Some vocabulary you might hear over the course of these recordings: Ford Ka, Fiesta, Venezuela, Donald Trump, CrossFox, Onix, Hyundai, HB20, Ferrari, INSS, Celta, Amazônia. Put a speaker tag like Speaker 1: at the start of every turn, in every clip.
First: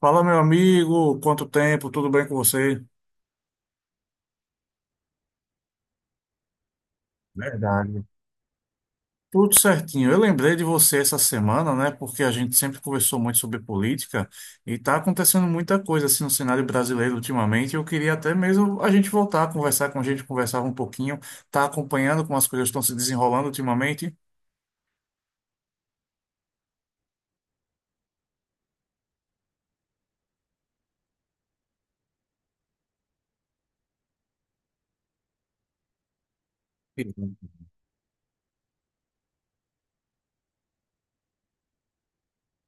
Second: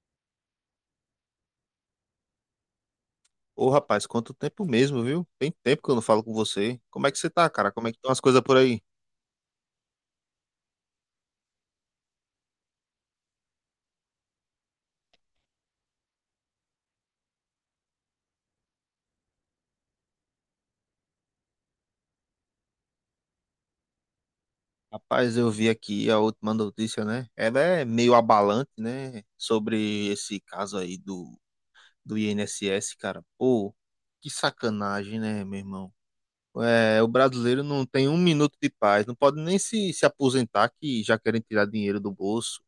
Speaker 1: Fala, meu amigo, quanto tempo, tudo bem com você?
Speaker 2: Ô, rapaz, quanto tempo mesmo, viu? Tem tempo que eu não falo com você. Como é que você tá, cara? Como é que
Speaker 1: Verdade.
Speaker 2: estão as coisas por aí?
Speaker 1: Tudo certinho. Eu lembrei de você essa semana, né? Porque a gente sempre conversou muito sobre política e tá acontecendo muita coisa assim no cenário brasileiro ultimamente. Eu queria até mesmo a gente voltar a conversar com a gente, conversava um pouquinho, tá acompanhando como as coisas estão se desenrolando ultimamente.
Speaker 2: Rapaz, eu vi aqui a última notícia, né? Ela é meio abalante, né? Sobre esse caso aí do INSS, cara. Pô, que sacanagem, né, meu irmão? É, o brasileiro não tem um minuto de paz, não pode nem se aposentar que já querem tirar dinheiro do bolso.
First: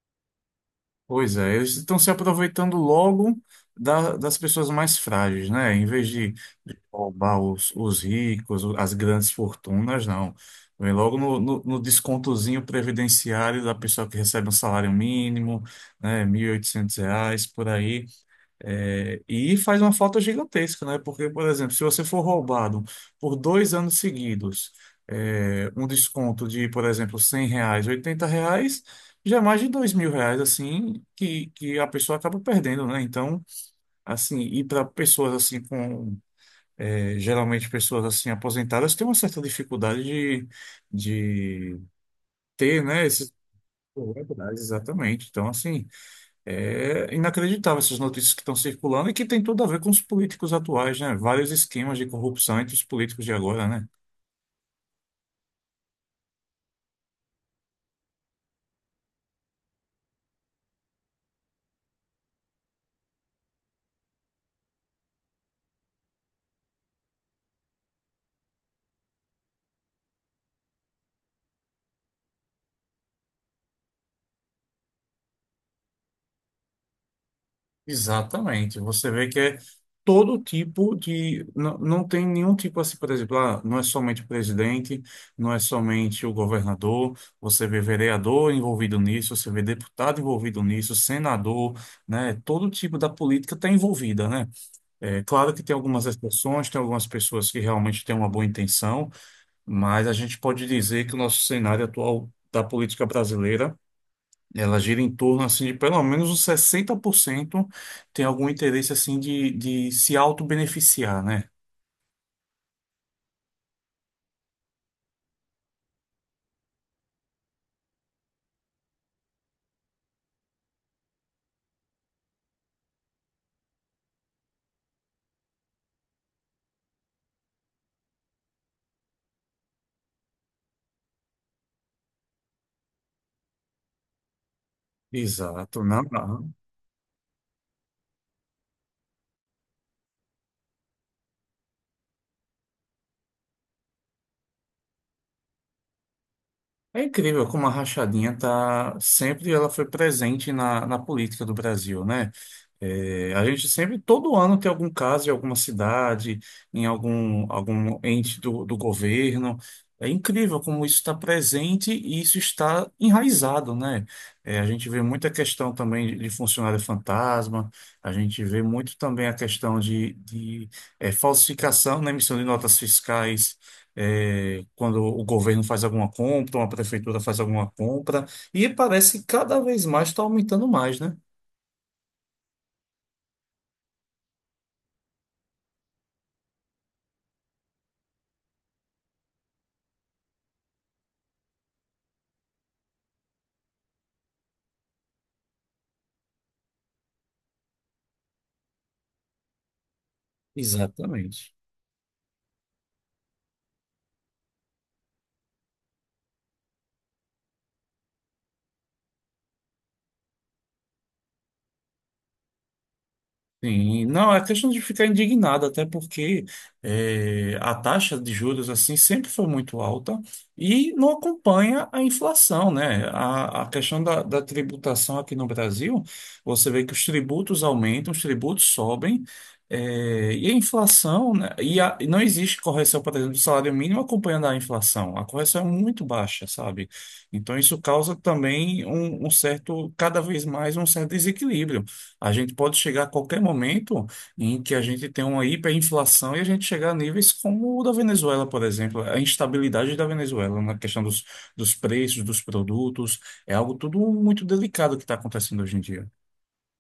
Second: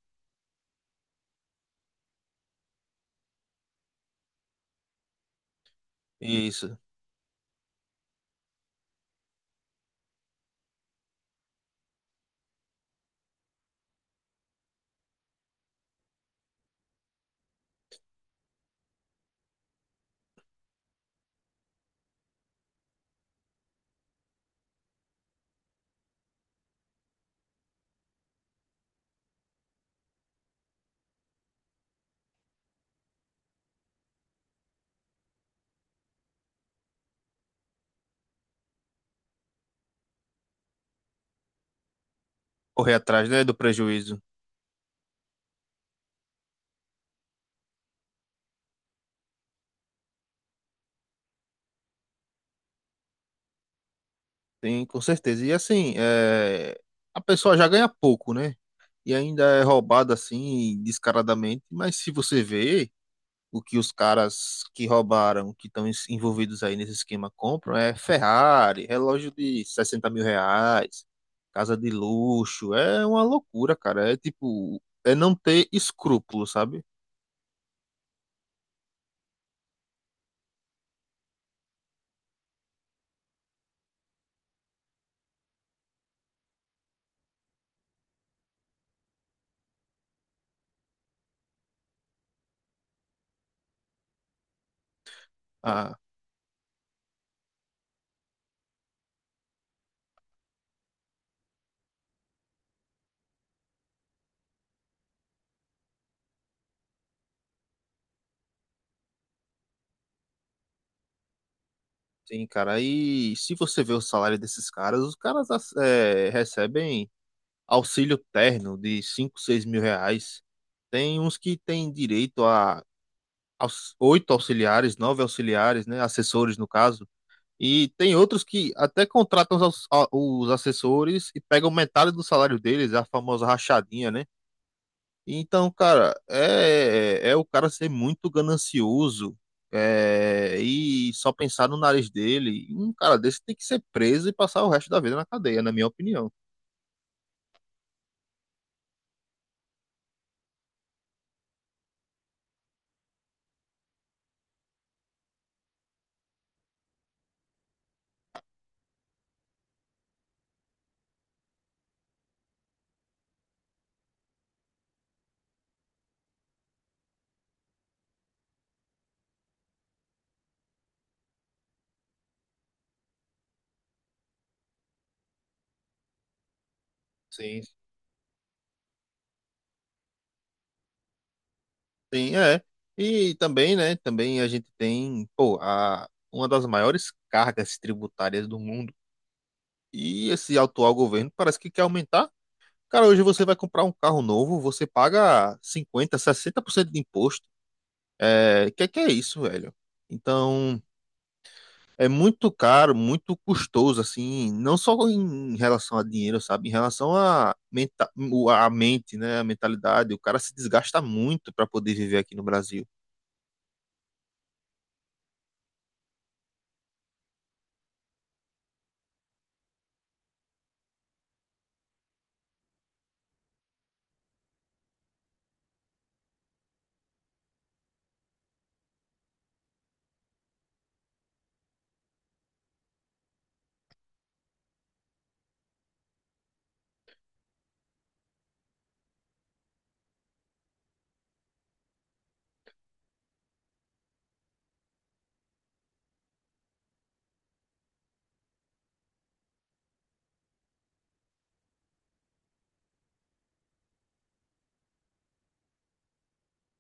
Speaker 1: Pois é, eles estão se aproveitando logo das pessoas mais frágeis, né?
Speaker 2: Isso,
Speaker 1: De roubar os ricos, as grandes fortunas, não. Vem logo no descontozinho previdenciário da pessoa que recebe um salário mínimo, né? Mil e oitocentos reais, por aí. É, e faz uma falta gigantesca, né? Porque, por exemplo, se você for roubado por dois anos seguidos, um desconto de, por exemplo, 100 reais, 80 reais, já é mais de dois mil reais, assim, que a pessoa acaba perdendo, né? Então, assim, e para pessoas assim com... é, geralmente pessoas assim aposentadas têm uma certa dificuldade de ter,
Speaker 2: correr
Speaker 1: né,
Speaker 2: atrás,
Speaker 1: esses...
Speaker 2: né, do prejuízo.
Speaker 1: Exatamente. Então, assim, é inacreditável essas notícias que estão circulando e que tem tudo a ver com os políticos atuais, né? Vários esquemas de corrupção entre os políticos de agora, né?
Speaker 2: Tem, com certeza. E assim, é, a pessoa já ganha pouco, né? E ainda é roubado assim, descaradamente. Mas se você vê o que os caras que roubaram, que estão envolvidos aí nesse esquema, compram, é Ferrari, relógio de 60 mil reais, casa de luxo. É uma loucura, cara. É tipo, é não ter escrúpulo, sabe?
Speaker 1: Exatamente. Você vê que é todo tipo de. Não, não tem nenhum tipo assim, por exemplo, ah, não é somente o presidente, não é somente o governador, você vê vereador envolvido nisso, você vê deputado envolvido nisso, senador, né? Todo tipo da política está envolvida, né? É claro que tem
Speaker 2: Ah,
Speaker 1: algumas exceções, tem algumas pessoas que realmente têm uma boa intenção. Mas a gente pode dizer que o nosso cenário atual da política brasileira, ela gira em torno assim de pelo menos uns 60% tem algum interesse assim de se autobeneficiar, né?
Speaker 2: sim, cara. E se você vê o salário desses caras, os caras ass- é, recebem auxílio terno de 5 6 mil reais. Tem uns que têm direito a oito auxiliares, nove auxiliares, né, assessores no caso, e tem outros que até contratam os assessores e pegam metade do salário deles, a famosa rachadinha, né? Então,
Speaker 1: Exato, não,
Speaker 2: cara,
Speaker 1: não.
Speaker 2: é o cara ser muito ganancioso, é, e só pensar no nariz dele. Um cara desse tem que ser preso e passar o resto da vida na cadeia, na minha opinião.
Speaker 1: É incrível como a rachadinha tá sempre ela foi presente na política do Brasil, né? É, a gente sempre, todo ano, tem algum caso em alguma cidade, em algum, algum ente do governo. É incrível como isso está presente e isso está enraizado, né? É, a gente vê muita questão também de funcionário fantasma, a gente vê muito também a questão é, falsificação na emissão de notas fiscais é, quando o governo faz alguma compra, uma prefeitura faz
Speaker 2: Sim.
Speaker 1: alguma compra, e parece que cada vez mais está aumentando mais, né?
Speaker 2: Sim, é. E também, né? Também a gente tem, pô, uma das maiores cargas tributárias do mundo. E esse atual governo parece que quer aumentar. Cara, hoje você vai comprar um carro novo, você paga 50%, 60% de imposto. É, que é isso, velho? Então,
Speaker 1: Exatamente.
Speaker 2: é muito caro, muito custoso, assim, não só em relação a dinheiro, sabe? Em relação a mente, né? A mentalidade. O cara se desgasta muito para poder viver aqui no Brasil.
Speaker 1: Sim, não, é questão de ficar indignado, até porque a taxa de juros assim sempre foi muito alta e não acompanha a inflação, né? A questão da tributação aqui no Brasil, você vê que os tributos aumentam, os tributos sobem, e a inflação, né? E não existe correção, por exemplo, do salário mínimo acompanhando a inflação. A correção é muito baixa, sabe? Então isso causa também um certo, cada vez mais um certo desequilíbrio. A gente pode chegar a qualquer momento em que a gente tenha uma hiperinflação e a gente chegar a níveis como o da Venezuela, por exemplo. A instabilidade da Venezuela na questão dos preços, dos produtos, é algo tudo muito delicado que está acontecendo hoje em dia.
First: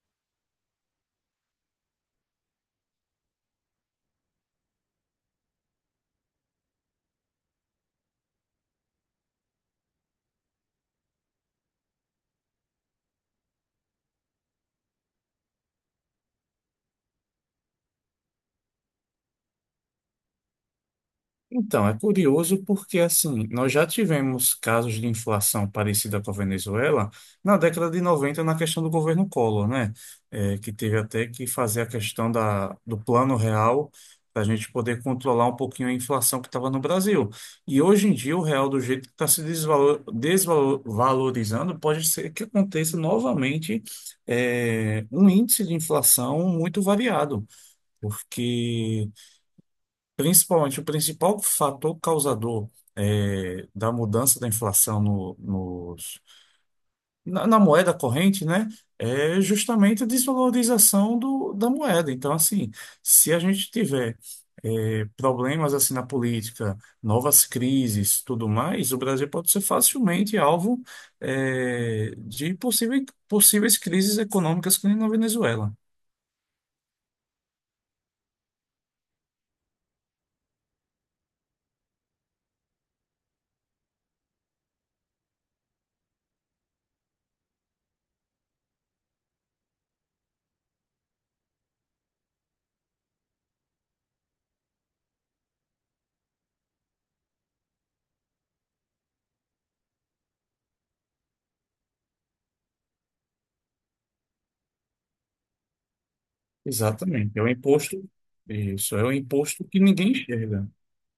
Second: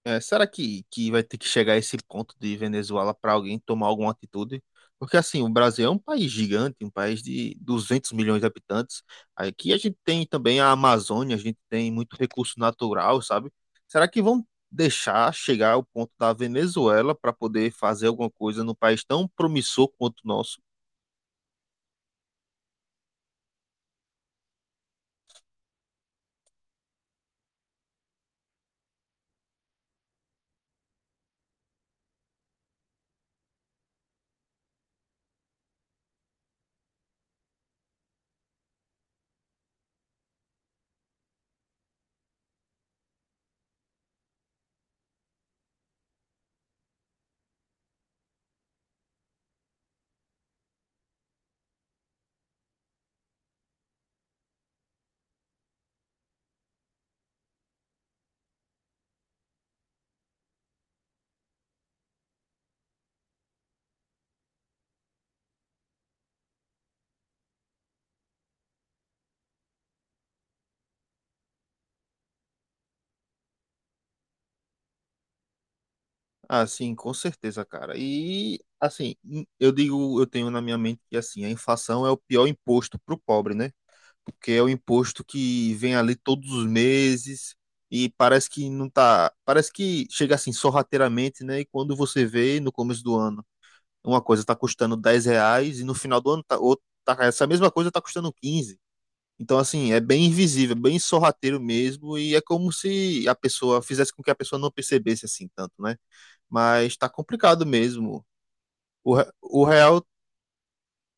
Speaker 2: É, será que vai ter que chegar a esse ponto de Venezuela para alguém tomar alguma atitude? Porque, assim, o Brasil é um país gigante, um país de 200 milhões de habitantes. Aqui a gente tem também a Amazônia, a gente tem muito recurso natural, sabe? Será que vão deixar chegar ao ponto da Venezuela para poder fazer alguma coisa num país tão promissor quanto o nosso?
Speaker 1: Então, é curioso porque, assim, nós já tivemos casos de inflação parecida com a Venezuela na década de 90 na questão do governo Collor, né? É, que teve até que fazer a questão do plano real para a gente poder controlar um pouquinho a inflação que estava no Brasil. E hoje em dia, o real, do jeito que está se desvalorizando, pode ser que aconteça novamente, é, um índice de inflação muito variado, porque. Principalmente, o principal fator causador da mudança da inflação na, na moeda corrente, né, é justamente a desvalorização da moeda. Então, assim, se a gente tiver problemas assim na política, novas crises, tudo mais, o Brasil pode ser facilmente alvo de possíveis crises econômicas que nem na Venezuela.
Speaker 2: Ah, sim, com certeza, cara. E, assim, eu digo, eu tenho na minha mente que, assim, a inflação é o pior imposto para o pobre, né? Porque é o imposto que vem ali todos os meses e parece que não tá, parece que chega assim sorrateiramente, né? E quando você vê no começo do ano, uma coisa tá custando 10 reais e no final do ano tá, essa mesma coisa tá custando 15. Então, assim, é bem invisível, bem sorrateiro mesmo, e é como se a pessoa fizesse com que a pessoa não percebesse assim tanto, né? Mas tá
Speaker 1: Exatamente. É um
Speaker 2: complicado
Speaker 1: imposto,
Speaker 2: mesmo.
Speaker 1: isso, é um
Speaker 2: O, re- o
Speaker 1: imposto que
Speaker 2: real
Speaker 1: ninguém enxerga.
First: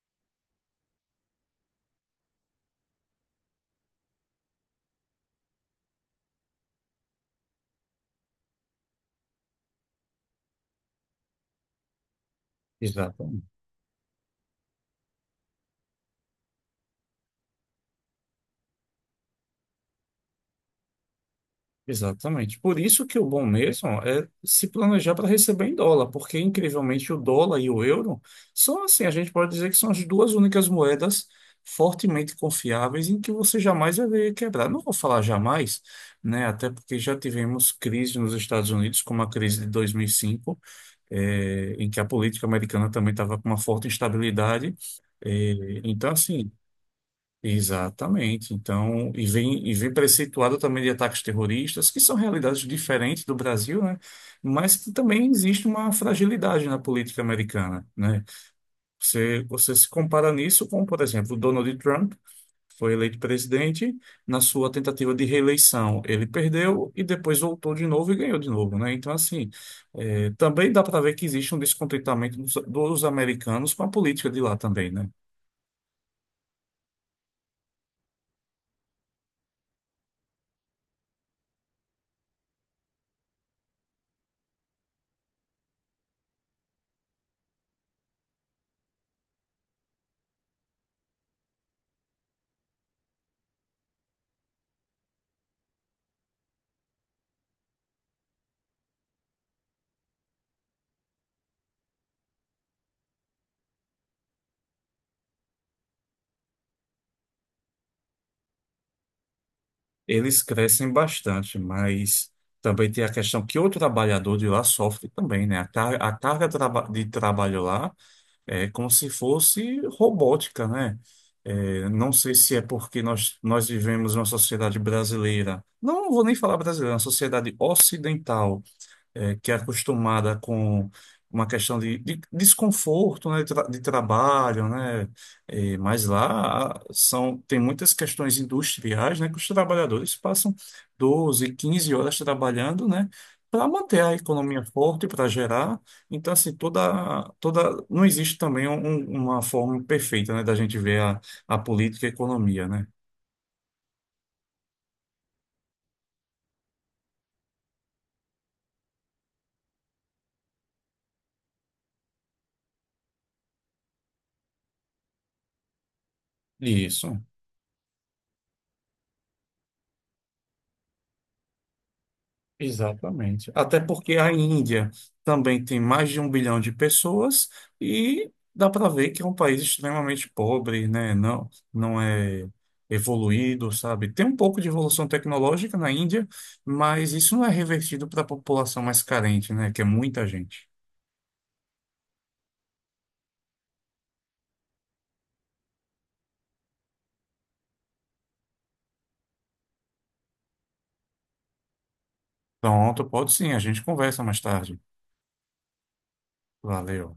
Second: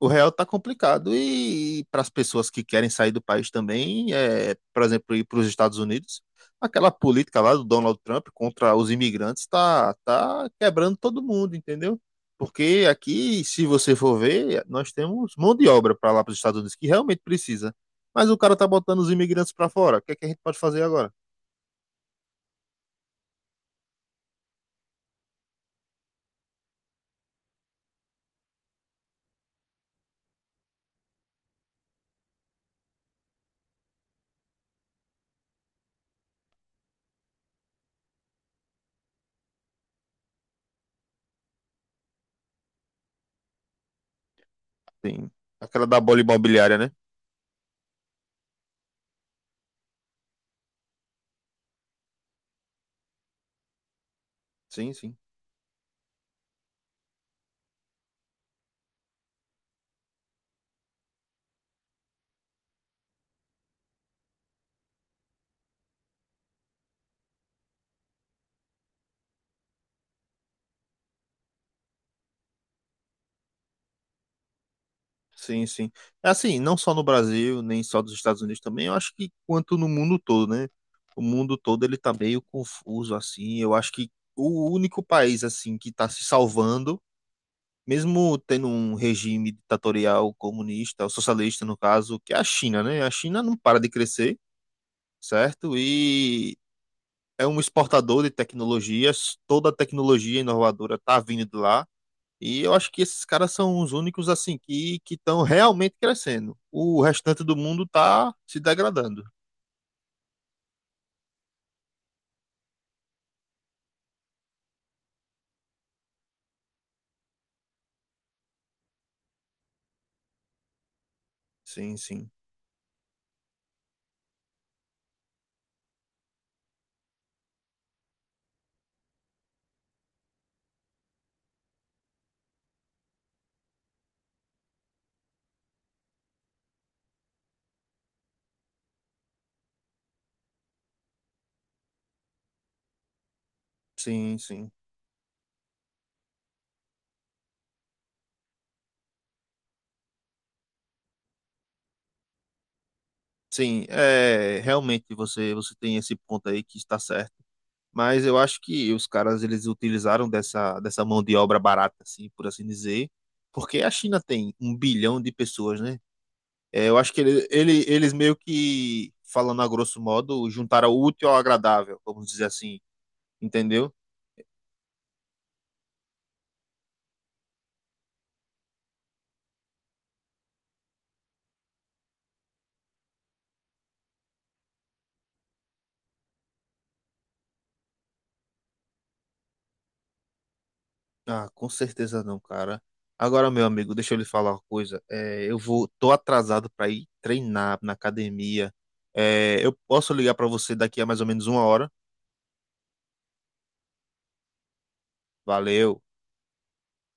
Speaker 2: o real tá complicado e, para as pessoas que querem sair do país também, é, por exemplo, ir para os Estados Unidos, aquela política lá do Donald Trump contra os imigrantes tá quebrando todo mundo, entendeu? Porque aqui,
Speaker 1: Exatamente.
Speaker 2: se você for ver, nós temos mão de obra para lá para os Estados Unidos que realmente precisa. Mas o cara tá botando os imigrantes para fora. O que é que a gente pode fazer agora?
Speaker 1: Exatamente. Por isso que o bom mesmo é se planejar para receber em dólar, porque incrivelmente o dólar e o euro são assim, a gente pode dizer que são as duas únicas moedas fortemente confiáveis em que você jamais vai ver quebrar. Não vou falar jamais, né? Até porque já tivemos crise nos Estados Unidos, como a crise de 2005, em que a política americana também estava com uma forte instabilidade.
Speaker 2: Tem
Speaker 1: Eh,
Speaker 2: aquela da
Speaker 1: então,
Speaker 2: bola
Speaker 1: assim,
Speaker 2: imobiliária, né?
Speaker 1: Exatamente. Então, e vem preceituado também de ataques terroristas, que são realidades diferentes do Brasil, né? Mas que
Speaker 2: Sim, sim.
Speaker 1: também existe uma fragilidade na política americana, né? Você se compara nisso com, por exemplo, Donald Trump, que foi eleito presidente, na sua tentativa de reeleição, ele perdeu e depois voltou de novo e ganhou de novo, né? Então, assim, também dá para ver que existe um descontentamento dos americanos com a política de lá também, né?
Speaker 2: Sim, sim. É, assim, não só no Brasil, nem só dos Estados Unidos também, eu acho que quanto no mundo todo, né? O mundo todo ele tá meio confuso, assim. Eu acho que o único país, assim, que tá se salvando, mesmo tendo um regime ditatorial comunista, ou socialista, no caso, que é a China, né? A China não para de crescer, certo? E é um exportador de tecnologias, toda a tecnologia inovadora tá vindo de lá. E eu acho que esses caras são os únicos assim que estão realmente crescendo. O restante do mundo tá se degradando.
Speaker 1: Eles crescem bastante, mas também tem a questão que o trabalhador de lá sofre também, né? A carga, a de trabalho lá é como se fosse robótica, né? É,
Speaker 2: Sim,
Speaker 1: não
Speaker 2: sim.
Speaker 1: sei se é porque nós vivemos uma sociedade brasileira, não vou nem falar brasileira, é uma sociedade ocidental, é, que é acostumada com uma questão de desconforto, né, de trabalho, né, é, mas lá são, tem muitas questões industriais, né, que os trabalhadores passam 12, 15 horas trabalhando, né, para manter a
Speaker 2: Sim,
Speaker 1: economia
Speaker 2: sim.
Speaker 1: forte, para gerar. Então, assim, toda, toda, não existe também uma forma perfeita, né, da gente ver a política e a economia, né.
Speaker 2: Sim, é, realmente você tem esse ponto aí que está certo. Mas eu acho que os caras eles utilizaram dessa mão de obra barata assim, por assim dizer, porque a China tem 1 bilhão de pessoas, né? É, eu acho
Speaker 1: Isso.
Speaker 2: que eles meio que falando a grosso modo juntaram o útil ao agradável, vamos dizer assim,
Speaker 1: Exatamente. Até
Speaker 2: entendeu?
Speaker 1: porque a Índia também tem mais de um bilhão de pessoas e dá para ver que é um país extremamente pobre, né? Não, não é evoluído, sabe? Tem um pouco de evolução tecnológica na Índia, mas isso não é revertido para a população mais carente, né? Que é muita gente.
Speaker 2: Ah, com certeza não, cara. Agora, meu amigo, deixa eu lhe falar uma coisa. É, eu vou, tô atrasado para ir treinar na academia. É, eu posso ligar para você daqui a mais ou menos uma hora.
Speaker 1: Pronto, pode sim, a gente conversa mais tarde.
Speaker 2: Valeu.
Speaker 1: Valeu.